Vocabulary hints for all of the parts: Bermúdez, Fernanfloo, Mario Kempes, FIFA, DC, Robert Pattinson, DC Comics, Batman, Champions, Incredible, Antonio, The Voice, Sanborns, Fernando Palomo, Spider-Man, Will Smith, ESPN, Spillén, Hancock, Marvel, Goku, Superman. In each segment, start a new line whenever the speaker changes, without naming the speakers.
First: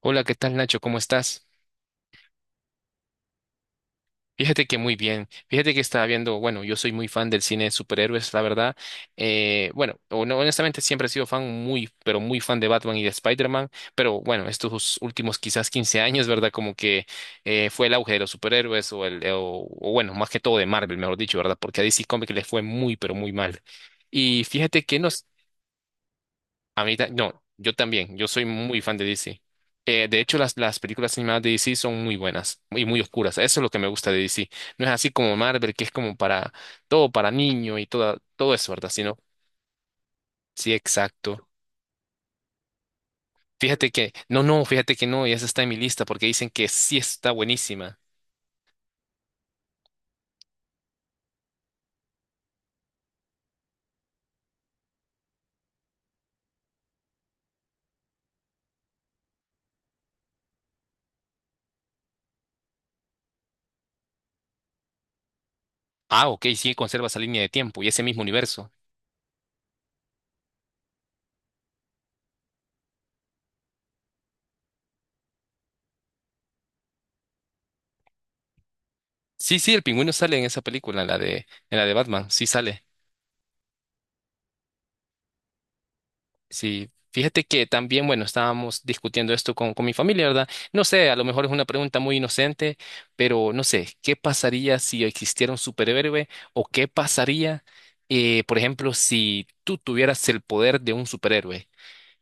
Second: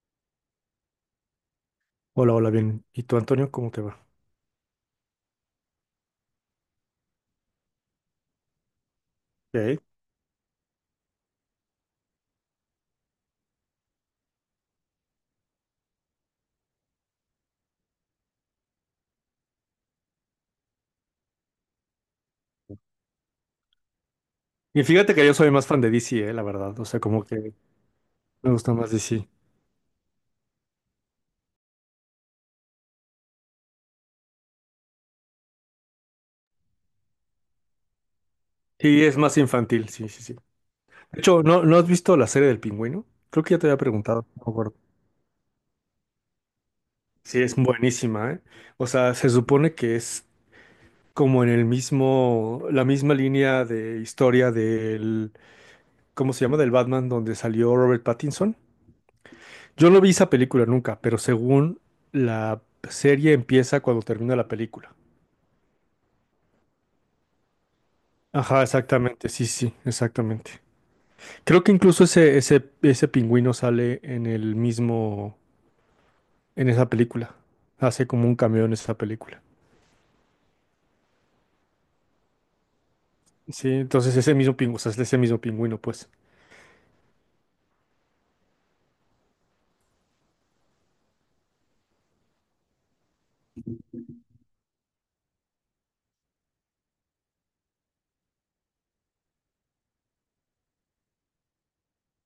Hola, ¿qué tal Nacho? ¿Cómo estás?
Hola, hola, bien. ¿Y tú, Antonio, cómo te va?
Fíjate que muy bien. Fíjate que estaba viendo, bueno, yo soy muy fan del cine de superhéroes, la verdad.
Ok.
Bueno, o no, honestamente siempre he sido fan muy, pero muy fan de Batman y de Spider-Man, pero bueno, estos últimos quizás 15 años, ¿verdad? Como que fue el auge de los superhéroes o bueno, más que todo de Marvel, mejor dicho, ¿verdad? Porque a DC Comics les fue muy, pero muy mal. Y
Y
fíjate que no.
fíjate que yo soy más fan de DC, la verdad.
A
O
mí,
sea, como
no,
que
yo también, yo soy
me gusta
muy
más
fan de
DC.
DC. De hecho, las películas animadas de DC son muy buenas y muy oscuras. Eso es lo que me gusta de DC. No es así como Marvel, que es como para todo, para niño y todo eso, ¿verdad?
Sí es
Sino,
más infantil, sí, sí, sí.
sí,
De hecho,
exacto.
¿no has visto la serie del Pingüino? Creo que ya te había
Fíjate que,
preguntado. No
no,
me
no,
acuerdo.
fíjate que no, y esa está en mi lista porque dicen que sí está
Sí, es
buenísima.
buenísima, ¿eh? O sea, se supone que es como en el mismo, la misma línea de historia del, ¿cómo se llama? Del Batman donde salió Robert Pattinson. Yo no vi esa película nunca, pero según la serie empieza cuando termina la película.
Ah, ok, sí, conserva esa línea de tiempo y ese mismo
Ajá,
universo.
exactamente, sí, sí, exactamente. Creo que incluso ese pingüino sale en el mismo, en esa película. Hace como un cameo en esa película.
Sí, sí, el pingüino sale en esa película, en la de Batman, sí sale.
Sí, entonces ese mismo pingüino, o sea, es ese mismo pingüino, pues.
Sí, fíjate que también, bueno, estábamos discutiendo esto con mi familia, ¿verdad? No sé, a lo mejor es una pregunta muy inocente, pero no sé, ¿qué pasaría si existiera un superhéroe? ¿O qué pasaría, por ejemplo, si tú tuvieras el poder de un superhéroe?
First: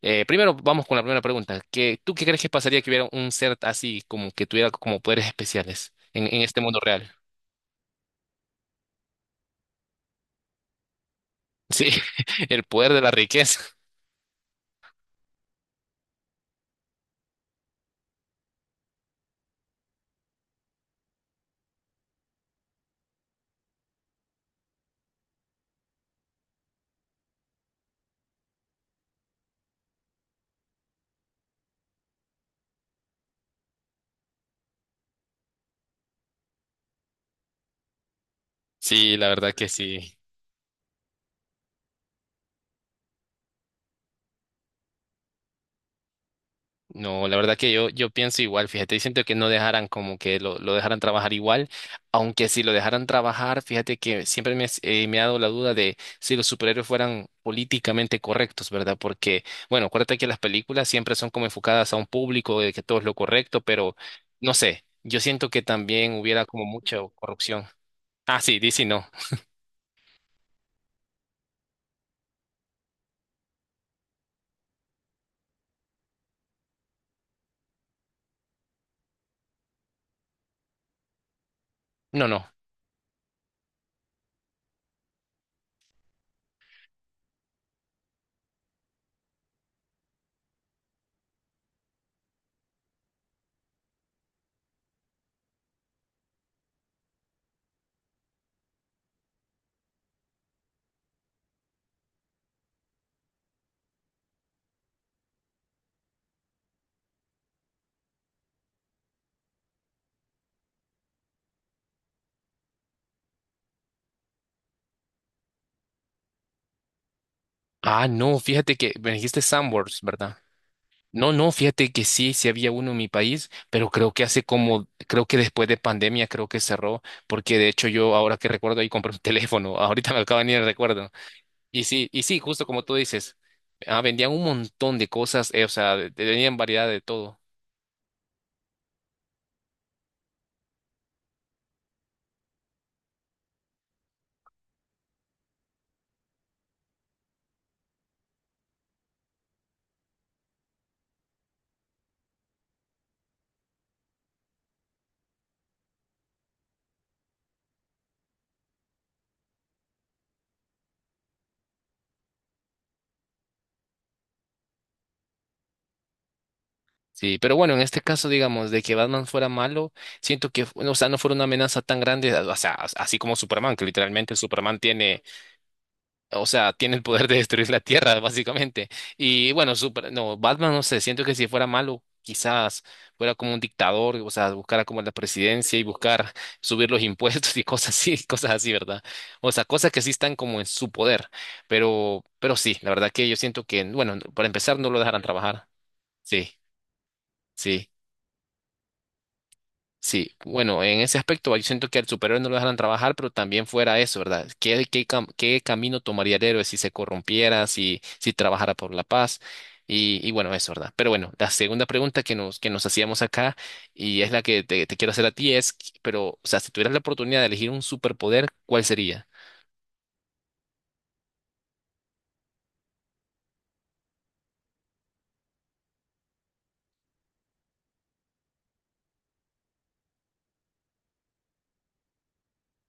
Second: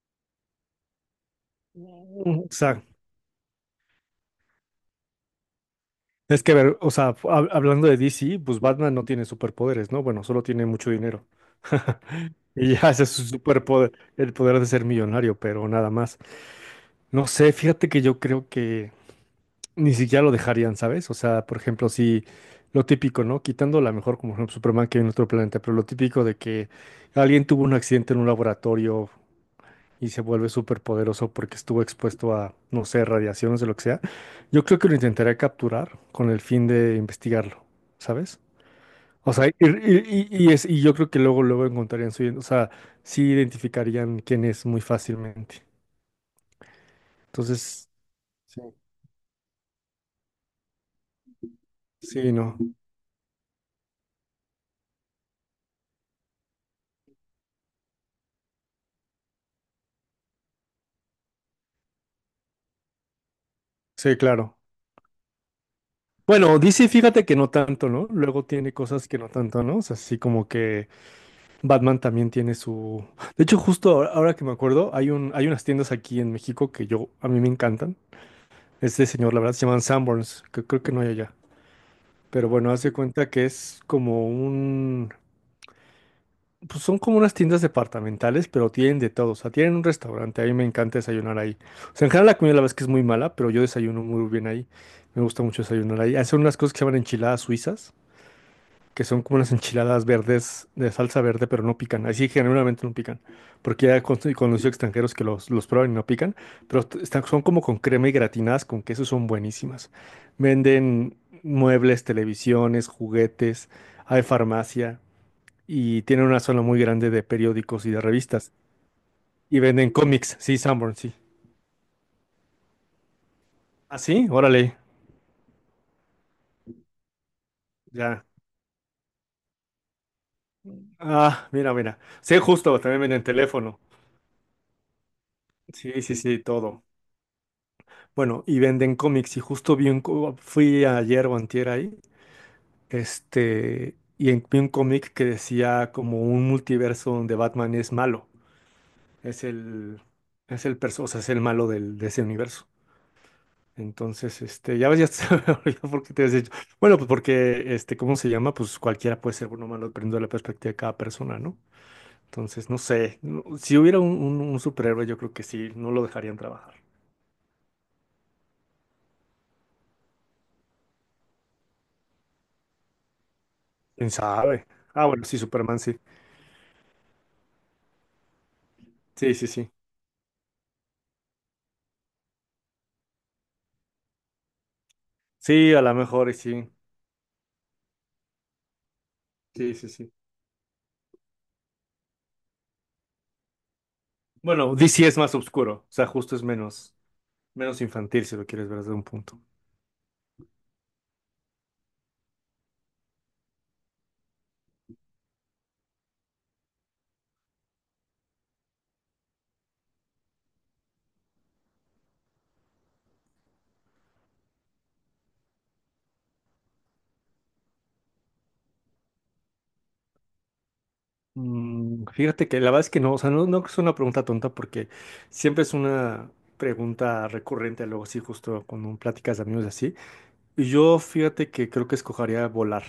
Primero, vamos con la primera pregunta. ¿Qué, tú qué crees
Mm. O
que pasaría
sea,
que hubiera un ser así, como que tuviera como poderes especiales en
es que, a
este
ver,
mundo
o
real?
sea, hablando de DC, pues Batman no tiene superpoderes, ¿no? Bueno, solo tiene mucho dinero.
Sí, el
Y ya
poder de
ese es
la
su
riqueza.
superpoder, el poder de ser millonario, pero nada más. No sé, fíjate que yo creo que ni siquiera lo dejarían, ¿sabes? O sea, por ejemplo, si lo típico, ¿no? Quitando la mejor como por ejemplo, Superman que hay en otro planeta, pero lo típico de que alguien tuvo un accidente en un laboratorio y se vuelve súper poderoso porque estuvo expuesto a, no sé, radiaciones o lo que sea, yo creo que lo intentaría capturar con el fin de investigarlo, ¿sabes?
Sí, la
O sea, y,
verdad que sí.
y- y- y es, y yo creo que luego, luego encontrarían su, o sea, sí identificarían quién es muy fácilmente.
No, la verdad que yo,
Entonces,
yo pienso
sí,
igual, fíjate, y siento que no dejaran como que lo dejaran trabajar igual,
sí,
aunque
no.
si lo dejaran trabajar, fíjate que siempre me ha dado la duda de si los superhéroes fueran políticamente correctos, ¿verdad? Porque, bueno, acuérdate que las películas siempre son como enfocadas a un público, de que todo es lo correcto, pero
Sí,
no
claro.
sé, yo siento que también hubiera
Bueno,
como
DC,
mucha
fíjate que no
corrupción.
tanto, ¿no?
Ah,
Luego
sí,
tiene
DC no,
cosas que no tanto, ¿no? O sea, así como que Batman también tiene su... De hecho, justo ahora, ahora que me acuerdo, hay unas tiendas aquí en México que yo, a mí me encantan. Este señor, la verdad, se llaman Sanborns, que creo que no hay allá.
no, no.
Pero bueno, hace cuenta que es como un... Pues son como unas tiendas departamentales, pero tienen de todo. O sea, tienen un restaurante, a mí me encanta desayunar ahí. O sea, en general la comida la verdad es que es muy mala, pero yo desayuno muy bien ahí. Me gusta mucho desayunar ahí. Hacen unas cosas que se llaman enchiladas suizas que son como unas enchiladas verdes de salsa verde, pero no pican. Así generalmente no pican, porque ya he conocido extranjeros que los prueban y no pican, pero están, son como con crema y gratinadas con queso, son buenísimas. Venden muebles, televisiones, juguetes, hay farmacia y tienen una zona muy grande de periódicos y de
Ah, no,
revistas.
fíjate que me dijiste
Y venden
Sandworms,
cómics,
¿verdad?
sí, Sanborn, sí.
No, no, fíjate que sí, sí había uno en mi país, pero
¿Ah,
creo que
sí?
hace
Órale,
como, creo que después de pandemia creo que cerró, porque de hecho yo
ya.
ahora que recuerdo ahí compré un teléfono, ahorita me acaba de venir el recuerdo.
Ah, mira, mira.
Y
Sí,
sí, justo
justo,
como tú
también venden
dices,
teléfono.
vendían un montón de cosas, o sea,
Sí, sí, sí,
tenían
todo.
variedad de todo.
Bueno, y venden cómics. Y justo fui ayer o antier ahí, este, vi un cómic que decía como un multiverso donde Batman es malo. Es el, es el perso, o sea, es el malo de ese universo. Entonces, este, ya ves, ya se me olvidó por qué te has dicho. Bueno, pues porque, este, ¿cómo se llama? Pues cualquiera puede ser bueno o malo, dependiendo de la perspectiva de cada persona, ¿no? Entonces, no sé. Si hubiera un superhéroe, yo creo que sí, no lo dejarían trabajar.
Sí, pero bueno, en este caso, digamos, de que Batman fuera malo, siento que, o sea, no fuera una amenaza tan grande, o sea, así como Superman, que
¿Quién
literalmente
sabe?
Superman
Ah,
tiene...
bueno, sí, Superman, sí.
O sea, tiene el poder de destruir la Tierra, básicamente.
Sí, sí,
Y
sí.
bueno, no, Batman, no sé, siento que si fuera malo, quizás fuera como un dictador, o sea, buscara como la
Sí,
presidencia
a
y
lo mejor
buscar
y sí.
subir los impuestos y cosas así, cosas así, ¿verdad? O sea,
Sí, sí,
cosas que sí
sí.
están como en su poder. Pero sí, la verdad que yo siento que, bueno, para
Bueno,
empezar no lo
DC es
dejarán
más
trabajar.
oscuro, o sea, justo es
Sí,
menos,
sí.
infantil si lo quieres ver desde un punto.
Sí, bueno, en ese aspecto yo siento que al superhéroe no lo dejaran trabajar, pero también fuera eso, ¿verdad? Qué camino tomaría el héroe si se corrompiera, si trabajara por la paz? Y bueno, eso, ¿verdad? Pero bueno, la segunda pregunta que nos hacíamos acá, y es la que te quiero hacer a ti, es, pero, o sea, si tuvieras la oportunidad de elegir un superpoder, ¿cuál sería?
Fíjate que la verdad es que no, o sea, no, no es una pregunta tonta porque siempre es una pregunta recurrente, luego sí, justo cuando platicas de amigos y así. Y yo fíjate que creo que escogería volar.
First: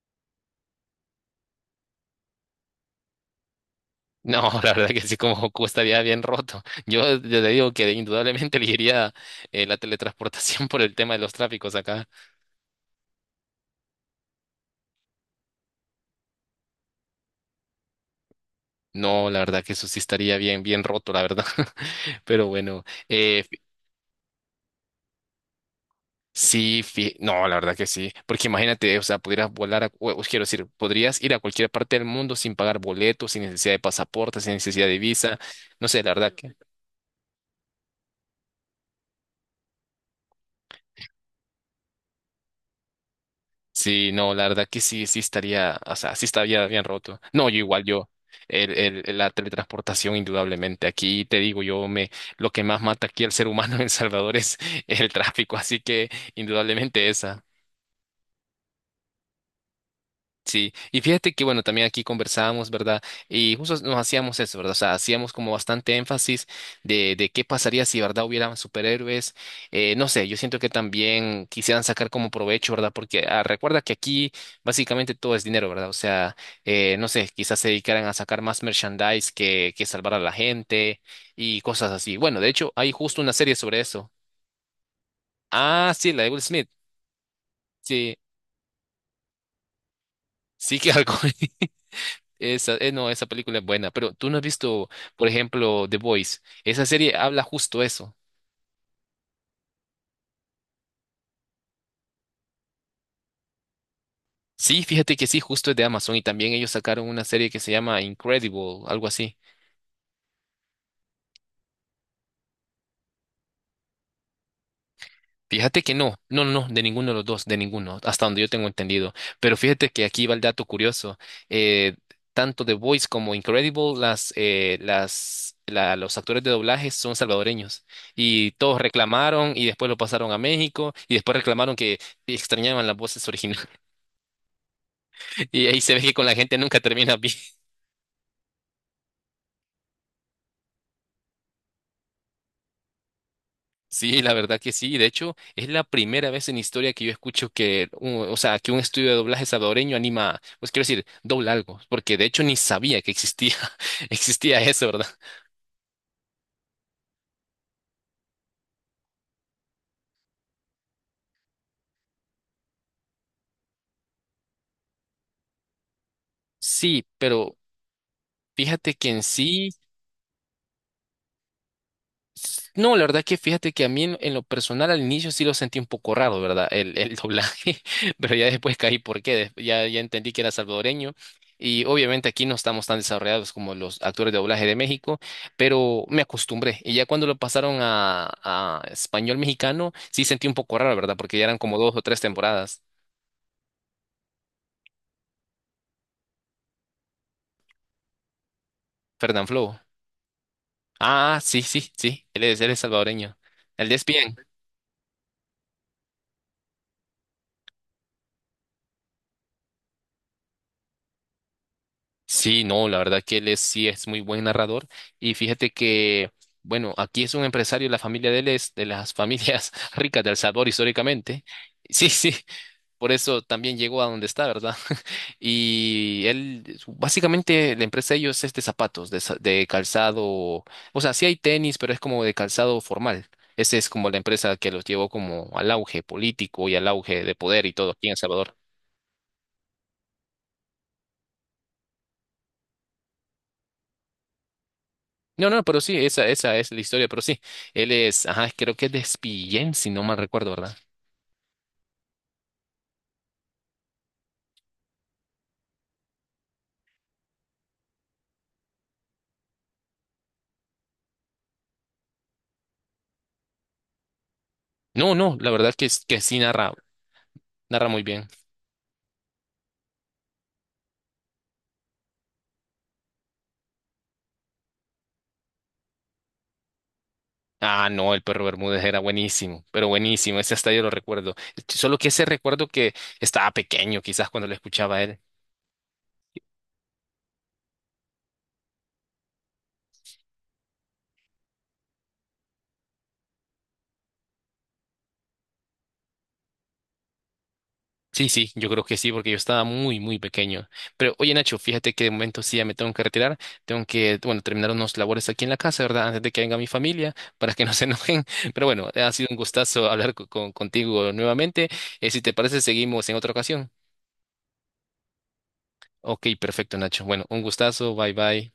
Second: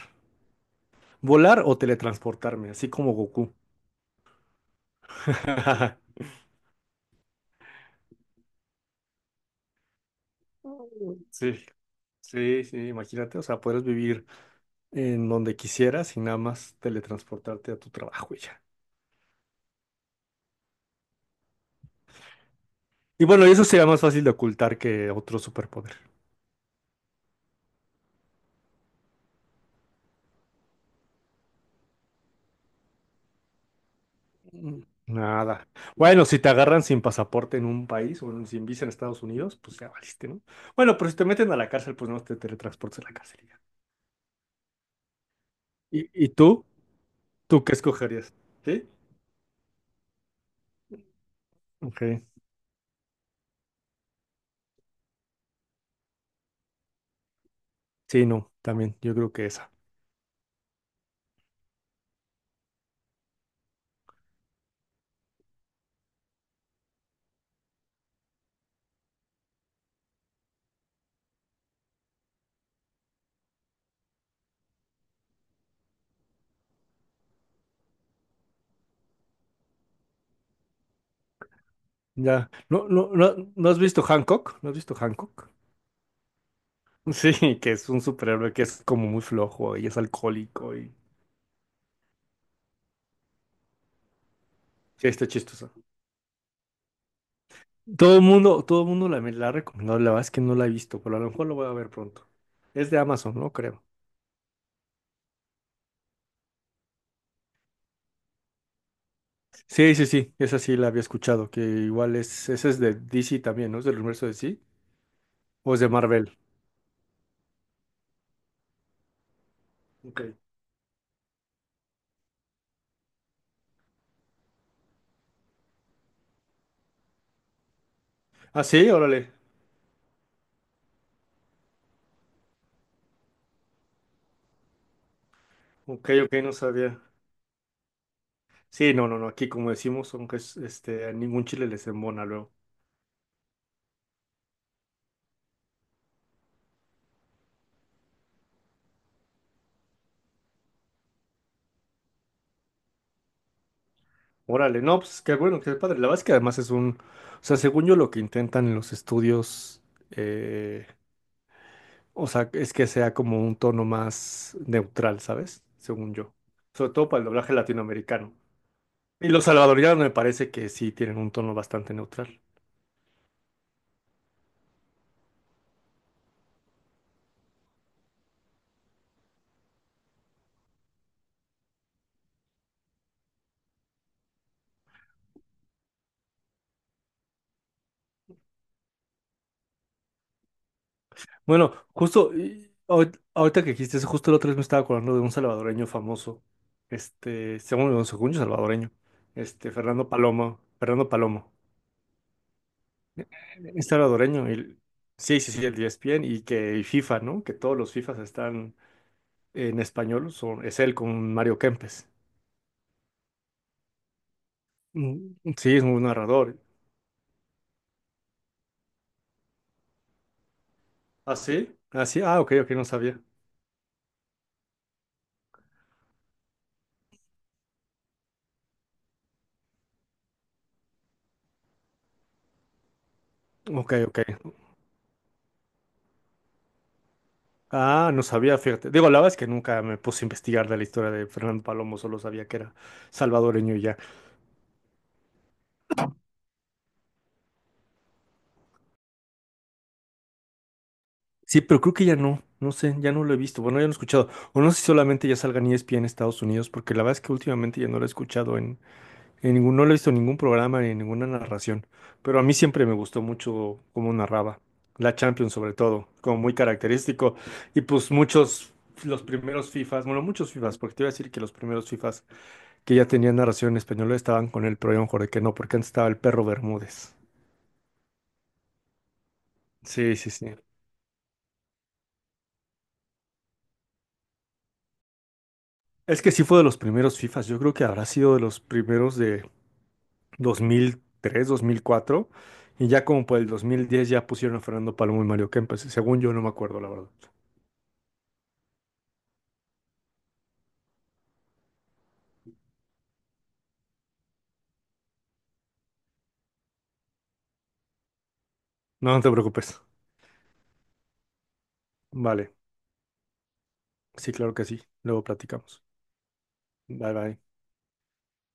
Volar o teletransportarme, así como Goku.
No, la verdad que sí, como Goku estaría bien roto. Yo ya te digo que indudablemente elegiría la teletransportación por el tema de los
Sí,
tráficos acá.
sí, sí, imagínate, o sea, puedes vivir en donde quisieras y nada más teletransportarte a tu trabajo y ya.
No, la verdad que eso sí estaría bien, bien roto, la verdad. Pero bueno,
Y
eh,
bueno, y
fi-
eso sería más fácil de ocultar que otro superpoder.
sí, no, la verdad que sí. Porque imagínate, o sea, pudieras volar, o quiero decir, podrías ir a cualquier parte del mundo sin pagar boletos, sin necesidad de pasaporte, sin
Mm.
necesidad de visa.
Nada.
No sé, la
Bueno,
verdad
si te
que
agarran sin pasaporte en un país o sin visa en Estados Unidos, pues ya valiste, ¿no? Bueno, pero si te meten a la cárcel, pues no te teletransportas a la cárcel y ya.
sí, no, la verdad que sí, estaría, o
¿Y,
sea, sí
y tú?
estaría bien roto. No, yo
¿Tú qué
igual, yo.
escogerías? ¿Sí?
La teletransportación, indudablemente. Aquí te digo,
Ok.
lo que más mata aquí al ser humano en El Salvador es el tráfico, así que indudablemente esa.
Sí, no, también, yo creo que esa.
Sí, y fíjate que bueno, también aquí conversábamos, ¿verdad? Y justo nos hacíamos eso, ¿verdad? O sea, hacíamos como bastante énfasis de qué pasaría si, ¿verdad? Hubieran superhéroes. No sé, yo siento que también quisieran sacar como provecho, ¿verdad? Porque recuerda que aquí básicamente todo es dinero, ¿verdad? O sea, no sé, quizás se dedicaran a sacar más merchandise que salvar a la gente y cosas así. Bueno, de
Ya.
hecho,
¿No,
hay
no,
justo una
no,
serie
no has
sobre
visto
eso.
Hancock? ¿No has visto Hancock?
Ah, sí, la de Will Smith.
Sí, que es un
Sí,
superhéroe que es como muy flojo y es alcohólico
sí que
y
algo. Esa, no, esa película es buena, pero tú no has visto,
sí, está
por
chistoso.
ejemplo, The Voice. Esa serie habla justo eso.
Todo el mundo me la ha recomendado, la verdad es que no la he visto, pero a lo mejor lo voy a ver pronto. Es de Amazon, ¿no? Creo.
Sí, fíjate que sí, justo es de Amazon y también ellos sacaron una serie que se llama Incredible, algo así.
Sí, sí, sí, esa sí la había escuchado, que igual esa es de DC también, ¿no? ¿Es del universo de DC? ¿O es
Fíjate
de
que no,
Marvel?
no, no, no, de ninguno de los dos, de ninguno, hasta donde yo tengo entendido. Pero fíjate que
Ok.
aquí va el dato curioso. eh, Tanto The Voice como Incredible, los actores de doblaje son salvadoreños y
Ah,
todos
sí, órale.
reclamaron y después lo pasaron a México y después reclamaron que extrañaban las voces originales. Y ahí se ve
Ok,
que con
ok,
la
no
gente nunca
sabía.
termina bien.
Sí, no, no, no, aquí como decimos, aunque es, este, a ningún chile les embona luego.
Sí, la verdad que sí. De hecho, es la primera vez en historia que yo escucho que, o sea, que un estudio de doblaje salvadoreño anima, pues quiero decir, dobla algo, porque de hecho ni sabía que existía, existía
Órale,
eso,
no,
¿verdad?
pues qué bueno, qué padre. La verdad es que además o sea, según yo lo que intentan en los estudios, eh, o sea, es que sea como un tono más neutral, ¿sabes? Según yo. Sobre
Sí,
todo para el doblaje
pero
latinoamericano.
fíjate que en
Y los
sí...
salvadoreños me parece que sí tienen un tono bastante neutral.
No, la verdad que fíjate que a mí en lo personal al inicio sí lo sentí un poco raro, ¿verdad? El doblaje, pero ya después caí por qué, ya, entendí que era salvadoreño y obviamente aquí no estamos tan desarrollados como los actores de doblaje de México, pero me acostumbré y ya cuando lo pasaron a español mexicano sí sentí un poco raro, ¿verdad? Porque ya eran
Bueno,
como dos o tres
justo, y
temporadas.
ahorita que dijiste eso, justo el otro día me estaba acordando de un salvadoreño famoso, este, según yo salvadoreño, este,
Fernanfloo.
Fernando Palomo, Fernando
Ah,
Palomo.
sí, sí, sí, él es salvadoreño.
Es
El de ESPN.
salvadoreño. Sí, sí, sí, el ESPN y FIFA, ¿no? Que todos los FIFAs están en español. Es él con Mario Kempes.
Sí, no, la verdad que sí es muy buen narrador. Y
Mm,
fíjate
sí, es un
que,
narrador.
bueno, aquí es un empresario, la familia de él es de las familias ricas de El Salvador
¿Ah,
históricamente.
sí? Ah,
Sí,
sí.
sí,
Ah, ok, ok, no
por
sabía.
eso también llegó a donde está, ¿verdad? Y él, básicamente, la empresa de ellos es de zapatos, de calzado. O sea, sí hay tenis, pero es como de calzado formal. Esa es
Ok,
como la
ok.
empresa que los llevó como al auge político y al auge de poder y todo aquí
Ah,
en El
no
Salvador.
sabía, fíjate. Digo, la verdad es que nunca me puse a investigar de la historia de Fernando Palomo, solo sabía que era salvadoreño y ya.
No, no, pero sí, esa es la historia, pero sí, él es, ajá, creo que es de Spillén, si no mal recuerdo, ¿verdad?
Sí, pero creo que ya no, no sé, ya no lo he visto. Bueno, ya no he escuchado. O no sé si solamente ya salga en ESPN en Estados Unidos, porque la verdad es que últimamente ya no lo he escuchado en. En ningún, no lo he visto en ningún programa ni en ninguna narración, pero a mí siempre me gustó mucho cómo narraba,
No,
la
no, la
Champions sobre
verdad que,
todo,
que
como
sí
muy
narra,
característico. Y
narra muy
pues
bien.
muchos, los primeros FIFAs, bueno, muchos FIFAs, porque te iba a decir que los primeros FIFAs que ya tenían narración en español estaban con él, pero yo me juré que no, porque antes estaba el perro Bermúdez.
Ah, no, el perro Bermúdez era buenísimo, pero
Sí, sí,
buenísimo, ese
sí.
hasta yo lo recuerdo. Solo que ese recuerdo que estaba pequeño, quizás cuando lo escuchaba él.
Es que sí fue de los primeros FIFAs, yo creo que habrá sido de los primeros de dos mil tres, 2004, y ya como por el 2010 ya pusieron a Fernando Palomo y Mario Kempes, según yo no me acuerdo, la verdad.
Sí, sí, yo creo que sí, porque yo estaba muy, muy pequeño. Pero oye, Nacho, fíjate que de momento sí ya me tengo que retirar. Tengo que, bueno, terminar unos labores aquí en la casa, ¿verdad? Antes de que venga mi familia, para que no se enojen. Pero bueno, ha
No, no
sido
te
un
preocupes.
gustazo hablar contigo nuevamente. Si te
Vale,
parece, seguimos en otra ocasión.
sí, claro que sí. Luego platicamos.
Ok, perfecto, Nacho.
Bye
Bueno,
bye.
un gustazo. Bye, bye.